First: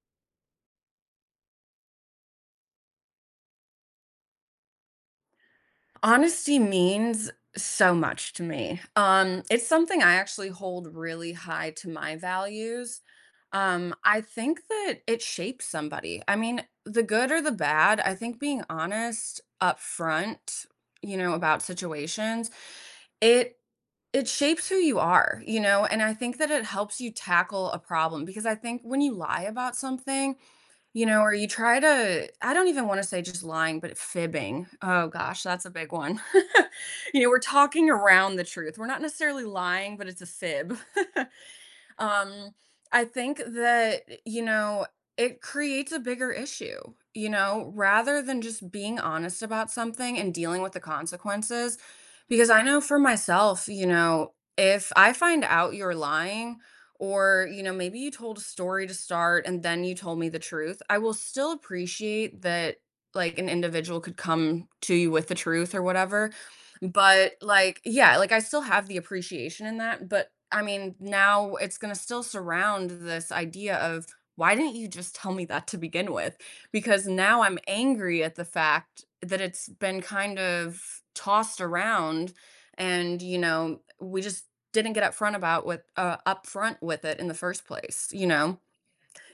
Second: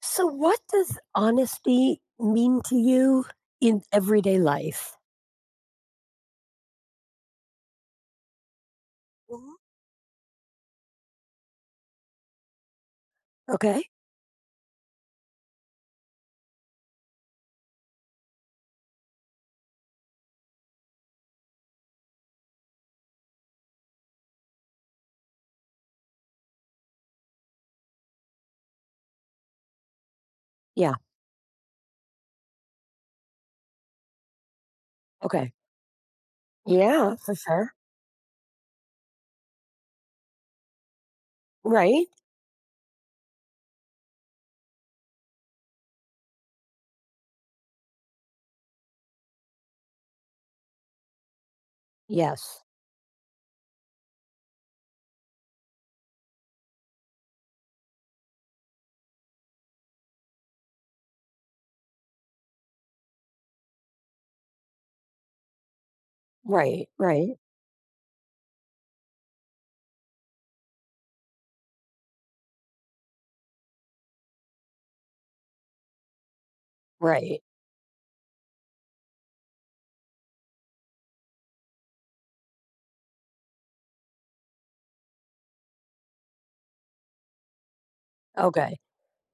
So, what does honesty mean to you in everyday life? Honesty means so much to me. Mhm. It's something I actually hold really high to my values. Okay. I think that it shapes somebody. I mean, the good or the bad, I think being honest up front, you know, about situations, it it shapes who you are, you know, and I think that it helps you tackle a problem because I think when you lie about something, Yeah. you know, or you try to I don't even wanna say just lying, but fibbing. Oh Okay. gosh, Okay. that's a big one. Yeah, You know, for we're sure. talking around the truth. We're not necessarily lying, but it's a fib. Right. Um, I think that, you know, it creates a bigger issue, you know, rather than just being honest about something and dealing with the consequences. Because I Yes. know for myself, you know, if I find out you're lying, or, you know, maybe you told a story to start and then you told me the truth, I will still appreciate that like an individual could come to you with the truth or whatever Right. but, Right. like yeah, like, I still have the appreciation in that, but, I mean, now it's gonna still surround this idea of, "Why didn't you just tell me that to begin with?" Because Right. now I'm angry at the fact that it's been kind of tossed around and, you know, we just didn't get upfront about with upfront with it in the first place, you know? Okay.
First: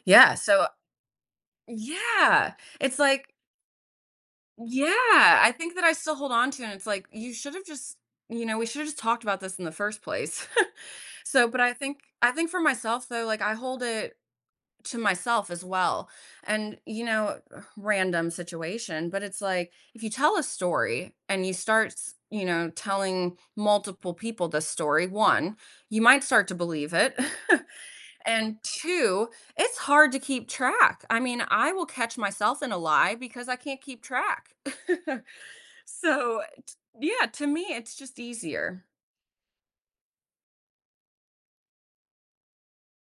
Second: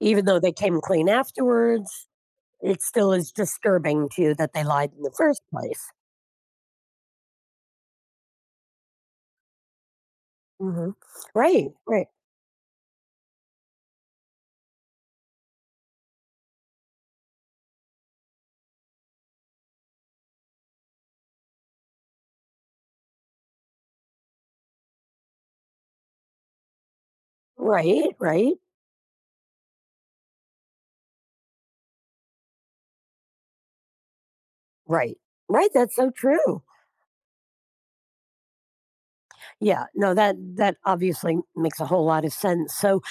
Even Yeah, though they so came clean afterwards, yeah! it It's still is like disturbing to you that they lied in the yeah, first I think that place. I still hold on to it, and it's like, you should have just you know, we should have just talked about this in the first place. Hmm. So, but Right. I think Right. I think for myself though, like, I hold it to myself as well. And, you know, random situation, but it's like, if you tell a story and you start, you know, telling multiple people this story, one, you might start to believe it. Right. Right. And two, it's hard to keep track. I mean, I will catch myself in a lie because I can't keep track. Right. Right. That's so so, true. Yeah, to me, it's just easier. Yeah, no, that obviously makes a whole lot of sense. So,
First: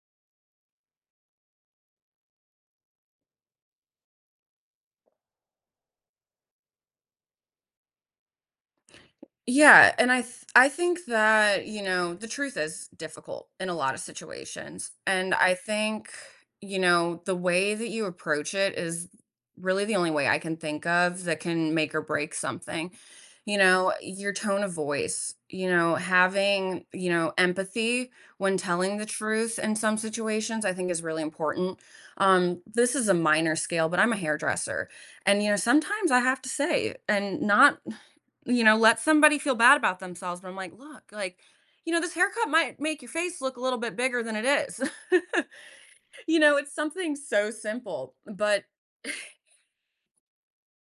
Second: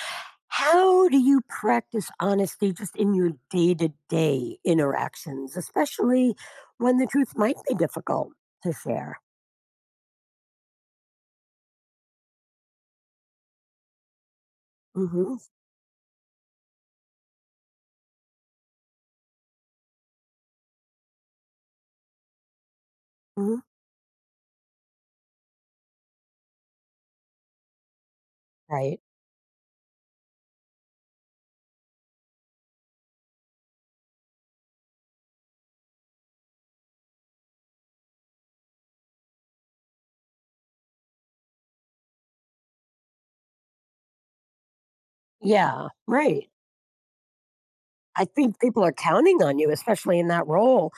how do you practice honesty just in your day-to-day interactions, especially when the truth might be difficult to share? Yeah, and I think that, you know, the truth is difficult in a lot of situations. And Mhm. I think, you know, the way that you approach it is really the only way I can think of that can make or break something. You Mhm. know, your tone of voice, you know, having, you know, empathy when telling Right. the truth in some situations, I think is really important. This is a minor scale, but I'm a hairdresser. And, you know, sometimes I have to say, and not you know, let somebody feel bad about themselves, but I'm like, "Look, like, you know, this haircut might make your face look a little bit bigger than it is." Yeah, You right. know, it's something so simple, I think but people are counting on you, especially in that role,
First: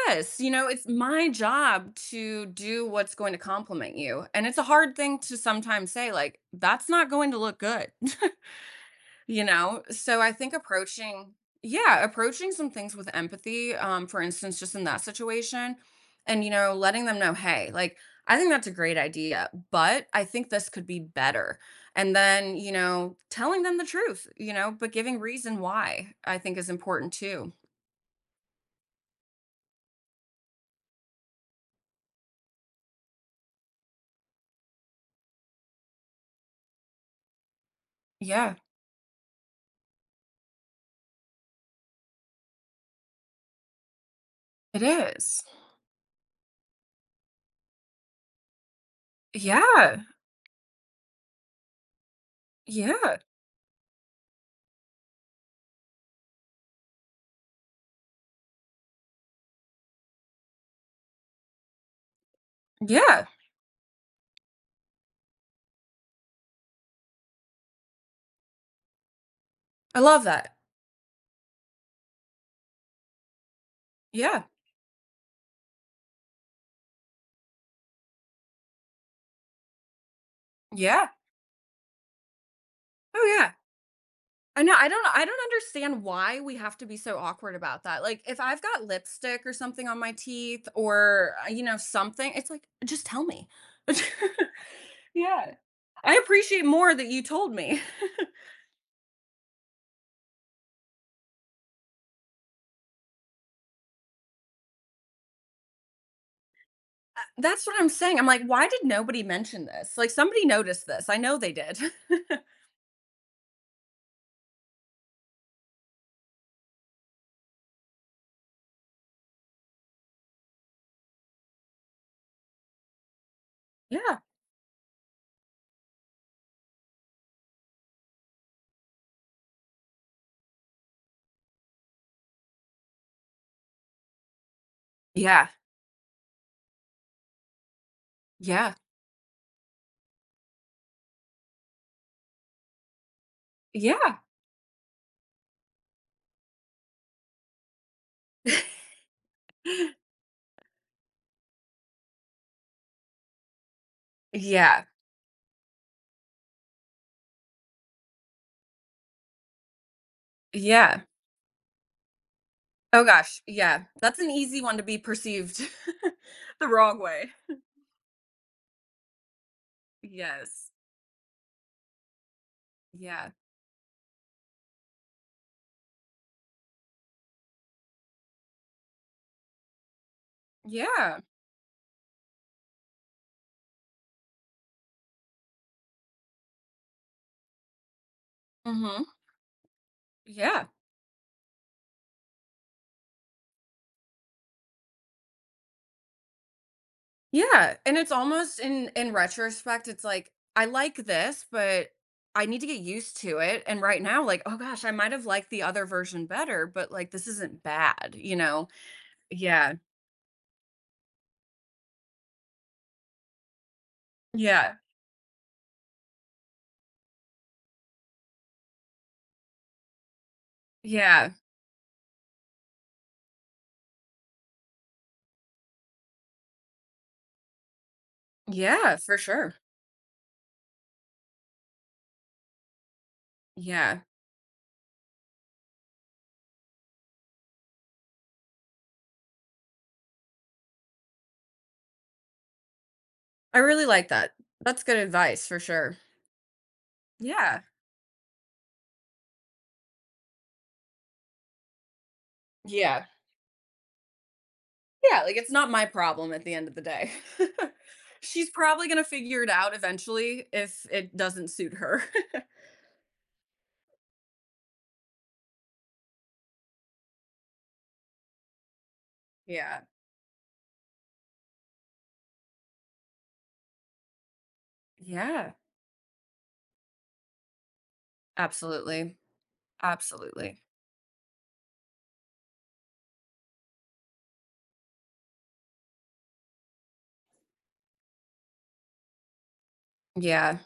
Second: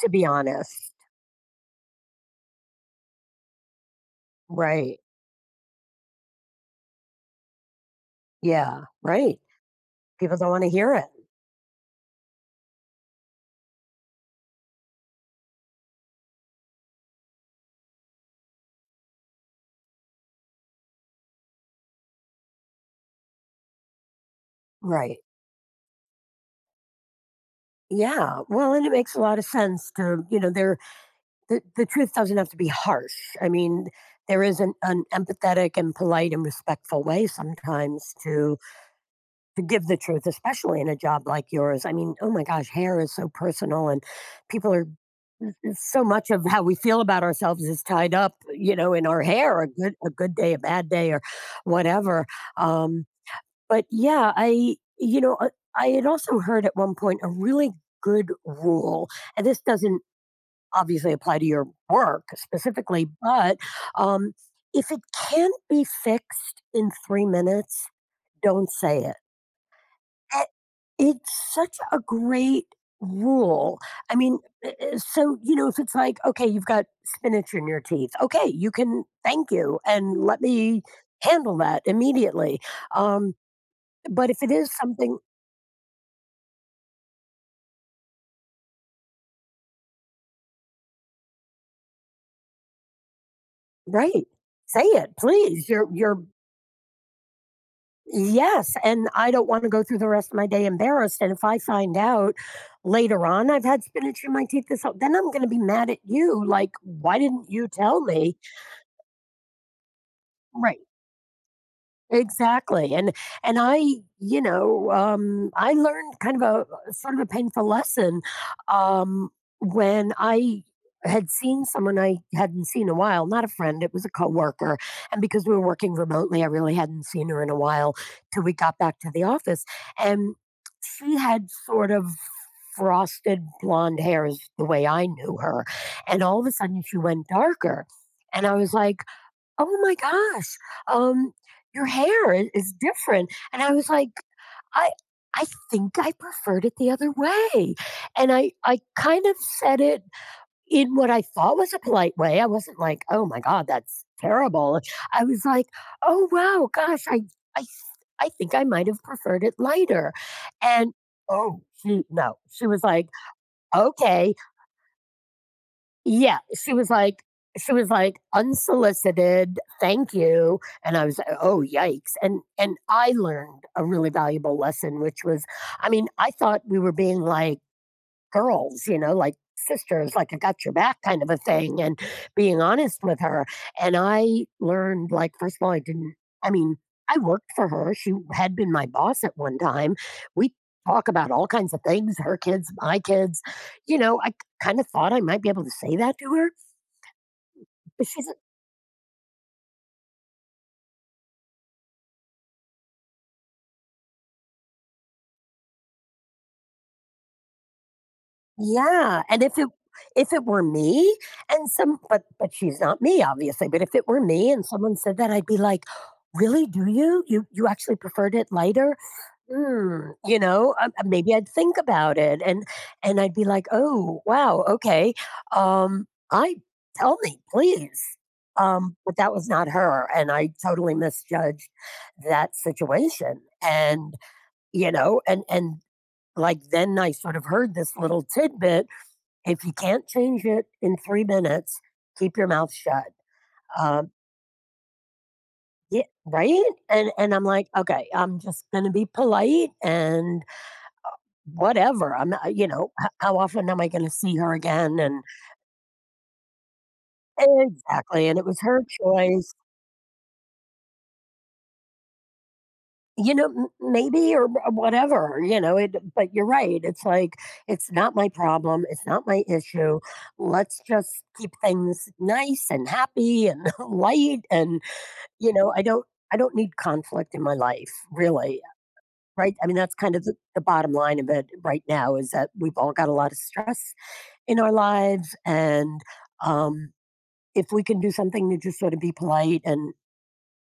to be you know, it's honest. my job to do what's going to compliment you, and it's a hard Right. thing to sometimes say, like, "That's not going to look good." Yeah, right. You know? So I People don't think want to hear it. approaching yeah, approaching some things with empathy, for instance, just in that situation, and, you know, letting them know, "Hey, like, I think that's a great idea, but I think this could be better." And then, you know, telling them the truth, you know, but Right. giving reason why I think is important too. Yeah. Well, and it makes a lot of sense to, there, the truth doesn't have to be harsh. I mean, there is an empathetic and polite and respectful way sometimes Yeah, to give the truth, especially in a job like yours. I mean, oh my gosh, hair is so personal, and people it are — is. so much of how we feel about ourselves is tied up in our hair. A good Yeah, a good day, a bad day, or whatever. Um, yeah, but yeah, I you know I had also heard at one point a really good rule, and this doesn't obviously apply to your work specifically, yeah. but um, if it can't be fixed in 3 minutes, don't say it. I love Eh, that. It's such a great rule. I mean, Yeah, so, if it's like, okay, you've got spinach in your teeth, okay, you can — thank you — and let me yeah. handle that immediately. Um, Oh, yeah. but if it I is know, I don't something, I don't understand why we have to be so awkward about that, like, if I've got lipstick or something on my teeth or, you know, something, it's like, "Just tell me." right. Say it, Yeah, please. You're I you're appreciate more that you told me. Yes, and I don't wanna go through the rest of my day embarrassed, and if I find out later on I've had spinach in my teeth this whole — then I'm gonna be mad at you, like, "Why didn't That's you what I'm tell saying, I'm me?" like, "Why did nobody mention this?" Like, somebody Right. noticed this, I know they did. Exactly, and I, I learned kind of a sort of a painful lesson um, when I had seen someone I hadn't seen in a while, not a friend, it was a Yeah. coworker, and because we were working remotely, I really hadn't seen her in a while till we got back to the office, and she had sort of frosted blonde hair is the way I knew Yeah. her, and all of a sudden she went darker, and I was Yeah. like, "Oh my gosh, um, your hair I is different," and I was like, Yeah. "I I think I preferred it the other way," and I kind of said it in what I thought was a polite way. I wasn't like, "Oh my god, that's terrible." Yeah. I was like, "Oh, wow, gosh, I I think I might have preferred it lighter," and, Yeah. oh, she no, she was Oh like, gosh, yeah, that's an "Okay." easy one to be perceived Yeah, the she was wrong like way. she was like, "Unsolicited, thank you." Yes. And I was, like, "Oh, yikes." And I Yeah. learned a really valuable lesson, which was, I mean, I thought we were being like girls, you know, like sisters, like I got your back Yeah. kind of a thing, and being honest with her. And I learned, like, first of all, I didn't — I mean, I worked for her. She had been my Mhm. boss at one time. We Yeah. talk about all kinds of things — her kids, my kids. You know, I kind of thought I might be able to say that to her, Yeah, and but it's she's — almost in retrospect, it's like, I like this, but I need to get used to it, and right now, like, oh gosh, I might have liked the other version better, but, like, this isn't bad, you know? yeah. And if it, Yeah. if it were me — and some but she's not me obviously, but if it were me and Yeah. someone said that, I'd be like, really? Do you actually preferred it lighter? Maybe Yeah. I'd think about it, and I'd be like, "Oh, wow, okay. Um, I tell me, please." Yeah, But for that was sure. not her, and I totally misjudged that situation. Yeah. And, you know, and and like then I sort of heard this little tidbit: if you can't change it in 3 minutes, keep your mouth shut. I really like Um, that. That's good advice for sure. yeah, right? And I'm Yeah. like, "Okay, I'm just going to be polite and whatever. I'm not — you know, Yeah. h how often am I gonna see her again, and — Yeah, like, it's not my problem at the end of the day. exactly, and it She's was her probably gonna figure it choice, out eventually if it doesn't suit her. you know, m maybe or whatever, you know, it — but you're right, it's like, it's not my problem, it's not my Yeah. issue, let's just keep things nice and happy and light and, Yeah, you know, I don't need conflict in my life, really, absolutely. right? I mean, that's kind of the Absolutely. the bottom line of it right now — is that we've all got a lot of stress in our lives and, um if we can do something to just sort of be polite and Yeah.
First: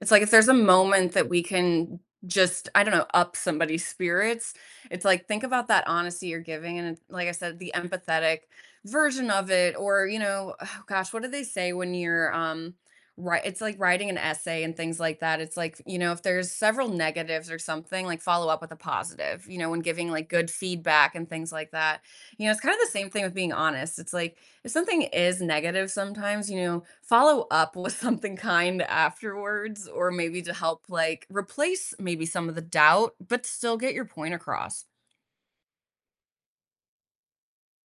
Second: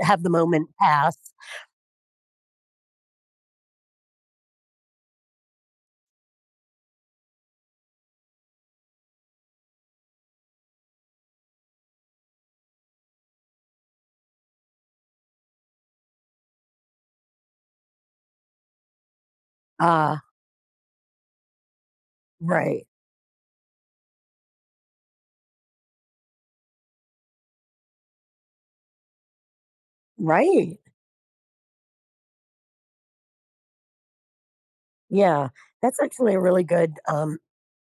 It's like have the if there's a moment moment pass. that we can just, I don't know, up somebody's spirits, it's like think about that honesty you're giving. And it- like I said, the empathetic version of it, or, you know, oh gosh, what do they say when you're, right, it's like writing an essay and things like that. It's like, you know, if there's several negatives or something, like follow up with a positive, you know, when giving Uh, like good feedback and things like that. You know, it's kind of right. the same thing with being honest. It's like if something is negative sometimes, you know, follow up with something kind afterwards, or maybe to Right. help like replace maybe some of the doubt, but still get your point across. Yeah. That's actually a really good,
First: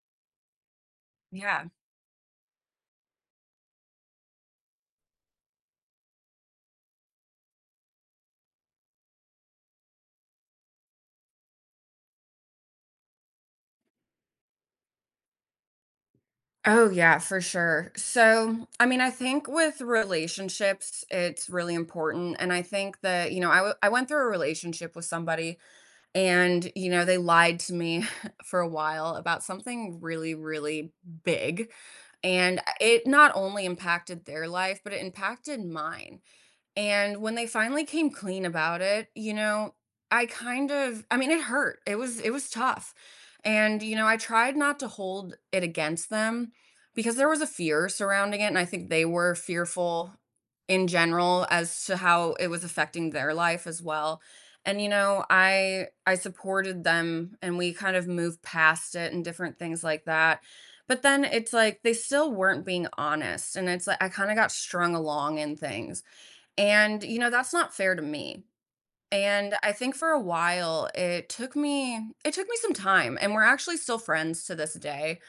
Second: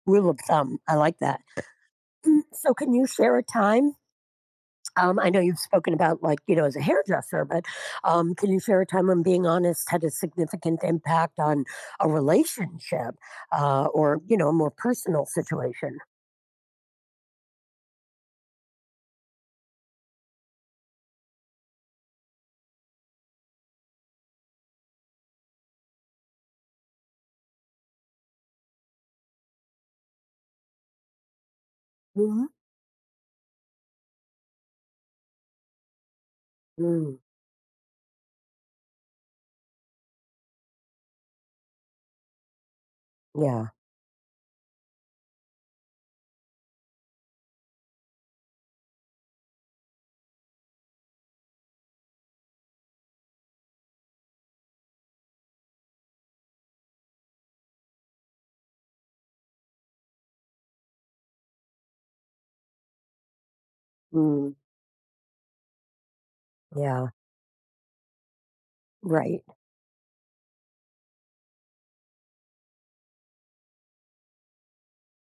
rule of thumb. I like that. Yeah. So, can you share a time? I know you've spoken about, like, as a hairdresser, but can you share a time when being honest had a significant impact on a relationship, or, you know, a more personal situation? Oh, yeah, for sure. So, I mean, I think with relationships, it's really important. And I think that, you know, I went through a relationship with somebody and, you know, they lied to me for a while about something really, really big. Mhm. And it not only impacted their life, but it impacted mine. Mm. And when they finally came clean about it, you know, I kind of I mean, it hurt. It was tough. Yeah. And, you know, I tried not to hold it against them because there was a fear surrounding it, and I think they were fearful in general as to how it was affecting their life as well. And, you know, I supported them and we kind of moved past it and different things like that. But then it's like they still weren't being honest. And it's like I kind of Mm. got strung along in things and, Yeah. you know, that's not fair to me. Right. And I think for a while it took me some time and we're actually still friends to this day.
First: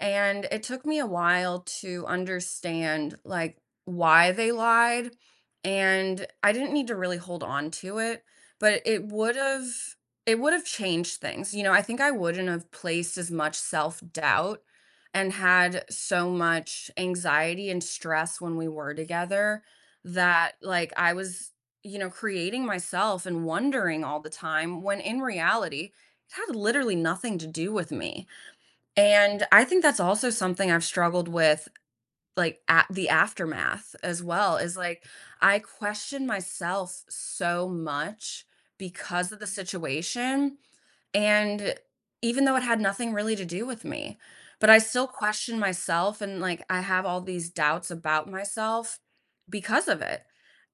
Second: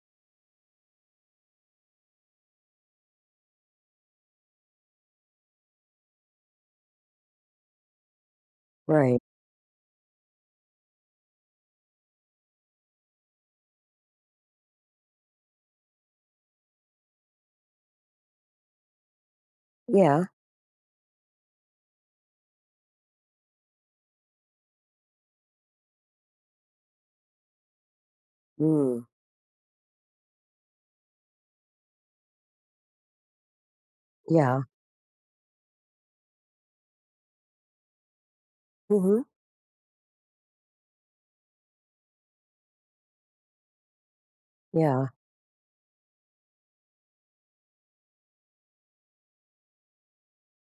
And it took me a while to understand like why they lied. And I didn't need to really hold on to it, but it Right. would have it would have changed things. You know, I think I wouldn't have placed as much self-doubt and had so much anxiety and stress when we were together Yeah. that like I was, you know, creating myself and wondering all the time when in reality it had literally nothing to do with me Mm. and I think that's also something I've struggled with, like, at the aftermath as well, Yeah. is like, I question myself so much Mhm. because of the situation, and even though it had nothing really to do with me, but I still Yeah. question myself and like I have all these doubts about myself because of it.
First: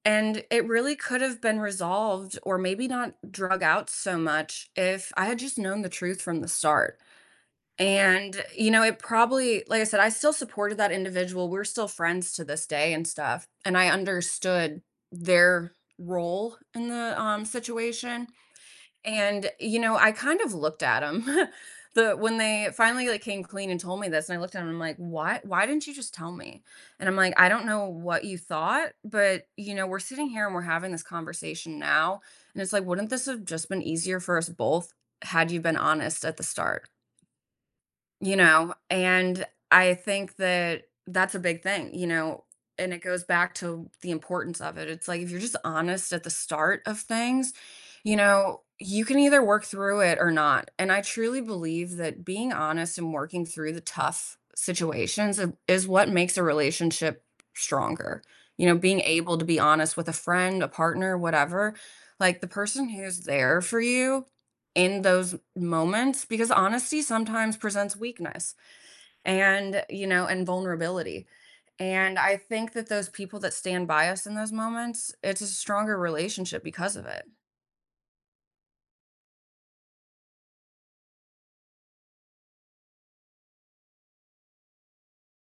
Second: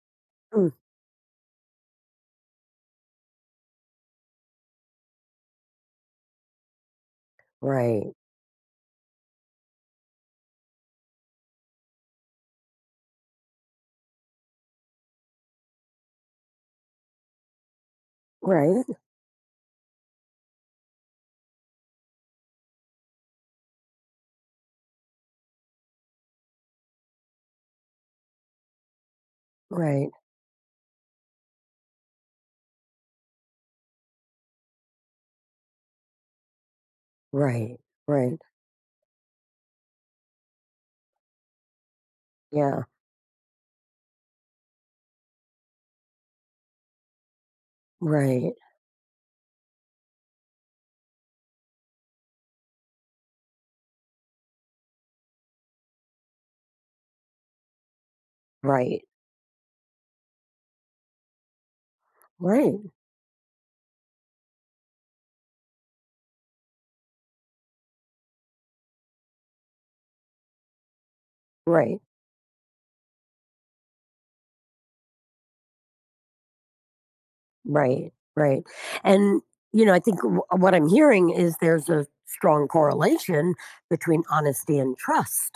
And it Mm. really could have been resolved or maybe not drug out so much if I had just known the truth from the start. Right. And, you know, it probably like I said, I still supported that individual, we're still friends to this day and stuff, and I understood their role in the, situation, Right. and, you know, I kind of looked at 'em. The when they finally, like, came clean and told me this, and I looked at 'em, I'm like, why didn't you just tell me?" And I'm like, "I don't know what you thought, but, you know, we're Right. sitting here and we're having this conversation now." And it's like, "Wouldn't this have just been easier for us both had you been honest at the start?" Right. You Right. know, and I think that that's a big thing, you know, Yeah. and it goes back to the importance of it. It's like if you're just honest at the start of things, you Right. know, you can either work through it or not. And I truly believe that being honest and working through the tough situations is what makes a relationship stronger. You know, being Right. able to be honest with a friend, a partner, whatever, like the person Right. who's there for you in those moments because honesty sometimes presents weakness and you know and vulnerability Right. and I think that those people that stand by us in those moments it's a stronger relationship because of it. Right. Right. And, I think what I'm hearing is there's a strong correlation between honesty and trust,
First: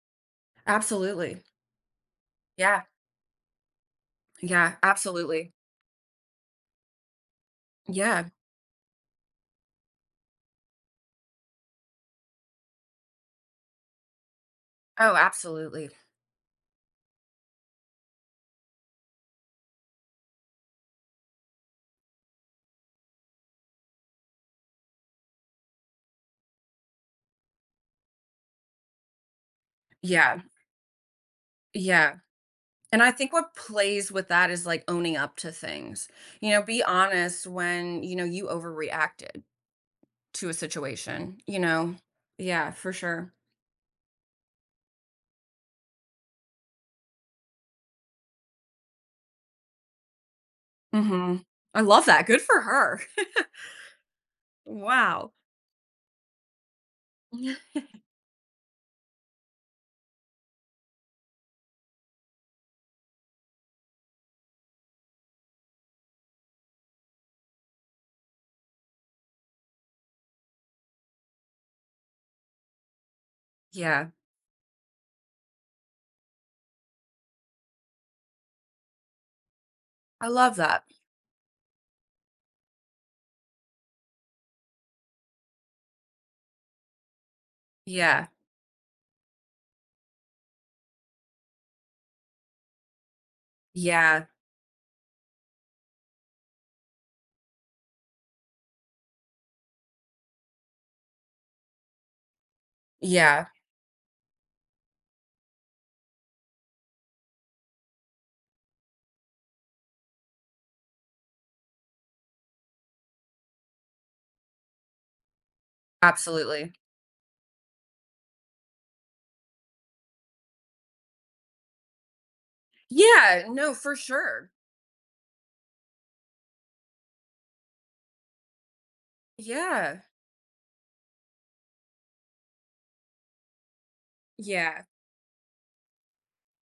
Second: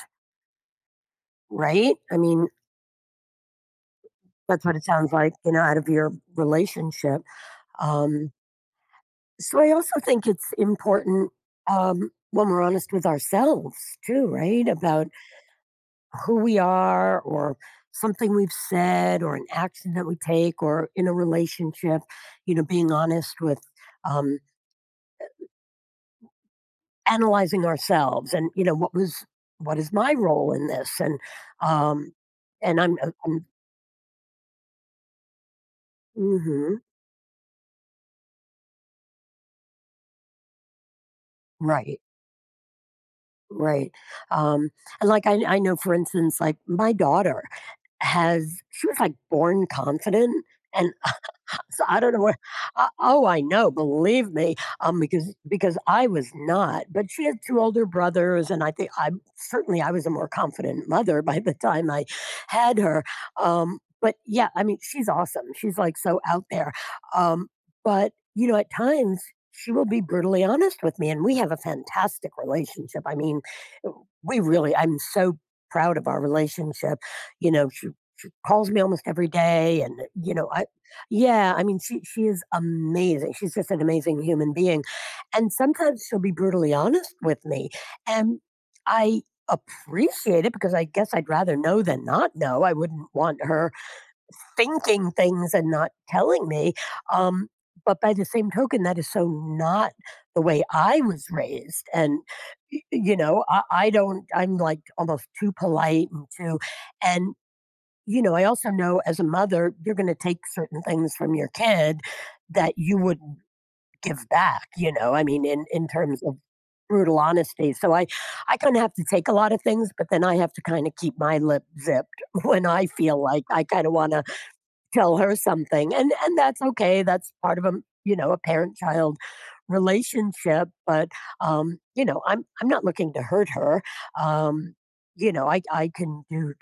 Absolutely. right? I mean, Yeah, that's what yeah, it sounds like, absolutely. Out of your relationship. Yeah, Um, So I also think it's important, when we're honest with ourselves too, right? About oh absolutely. who we are or something we've said or an action that we take or in a relationship, you know, being honest with — um, analyzing ourselves and, you know, what is my Yeah, role in this? Um, yeah, and I'm, and uh, I think I'm what plays with that is like owning up to things, you know, mhm, be honest when you know you overreacted to a situation, you know? right, Yeah, for sure. right. Um, and like, I know, for instance, like my daughter has — she was like born confident. And Mhm. I so I love don't know that, where. good for Uh, her. oh, I know. Believe me, Wow. because I was not. But she had two older brothers, and I think I certainly I was a more confident mother by the time I had her. But yeah, I mean, she's awesome. She's like so out there. Um, but you know, at times she will be brutally honest with me, and we have a fantastic relationship. I mean, Yeah, we really — I'm so proud of our relationship. You know, she calls me almost every day, and I love I — that. yeah, I mean, she is amazing. She's just an amazing human being, and sometimes she'll be brutally honest with me, Yeah, and I appreciate it because I guess I'd rather know than not know. I wouldn't want her yeah, thinking things and not telling me. Um, but by the same token, that is so not the way I was raised, and you know, yeah, I don't. I'm like almost too polite and too, and you know, I also know as a mother, you're going to take certain things from your kid that you wouldn't give back, you know, I mean, in terms of absolutely. brutal honesty. So I kind of have to take a lot of things, but then I have to kind of keep my lip zipped when I feel Yeah, like I no, kind of for want to sure. tell her something. And that's okay. That's part of a, you know, a parent child Yeah, relationship, but, I'm not looking to hurt her. Um, yeah. I can do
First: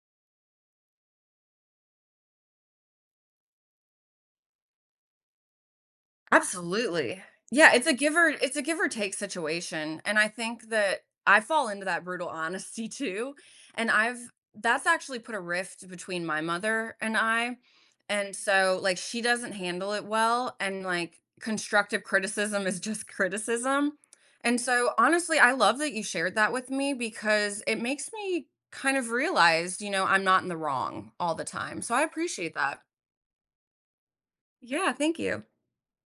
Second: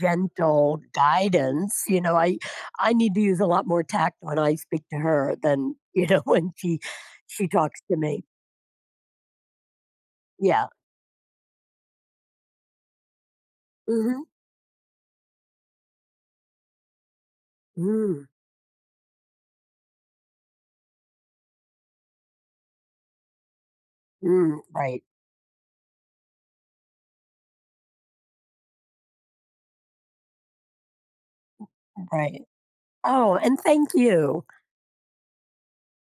gentle guidance. I need to use a lot more tact when I speak to her than when she Absolutely. she Yeah, talks it's a to give me. or it's a give or take situation, and I Yeah. think that I fall into that brutal honesty too, and I've Mm-hmm. that's actually put a rift between my mother and I, Mm, and so, like, she doesn't handle it well, and, like, constructive criticism is just criticism, mm, and so, right. honestly, I love that you shared that with me because it makes me kind of realize, you know, I'm not in the wrong all the time, so I Right. appreciate that. Oh, and thank you. Yeah, thank you.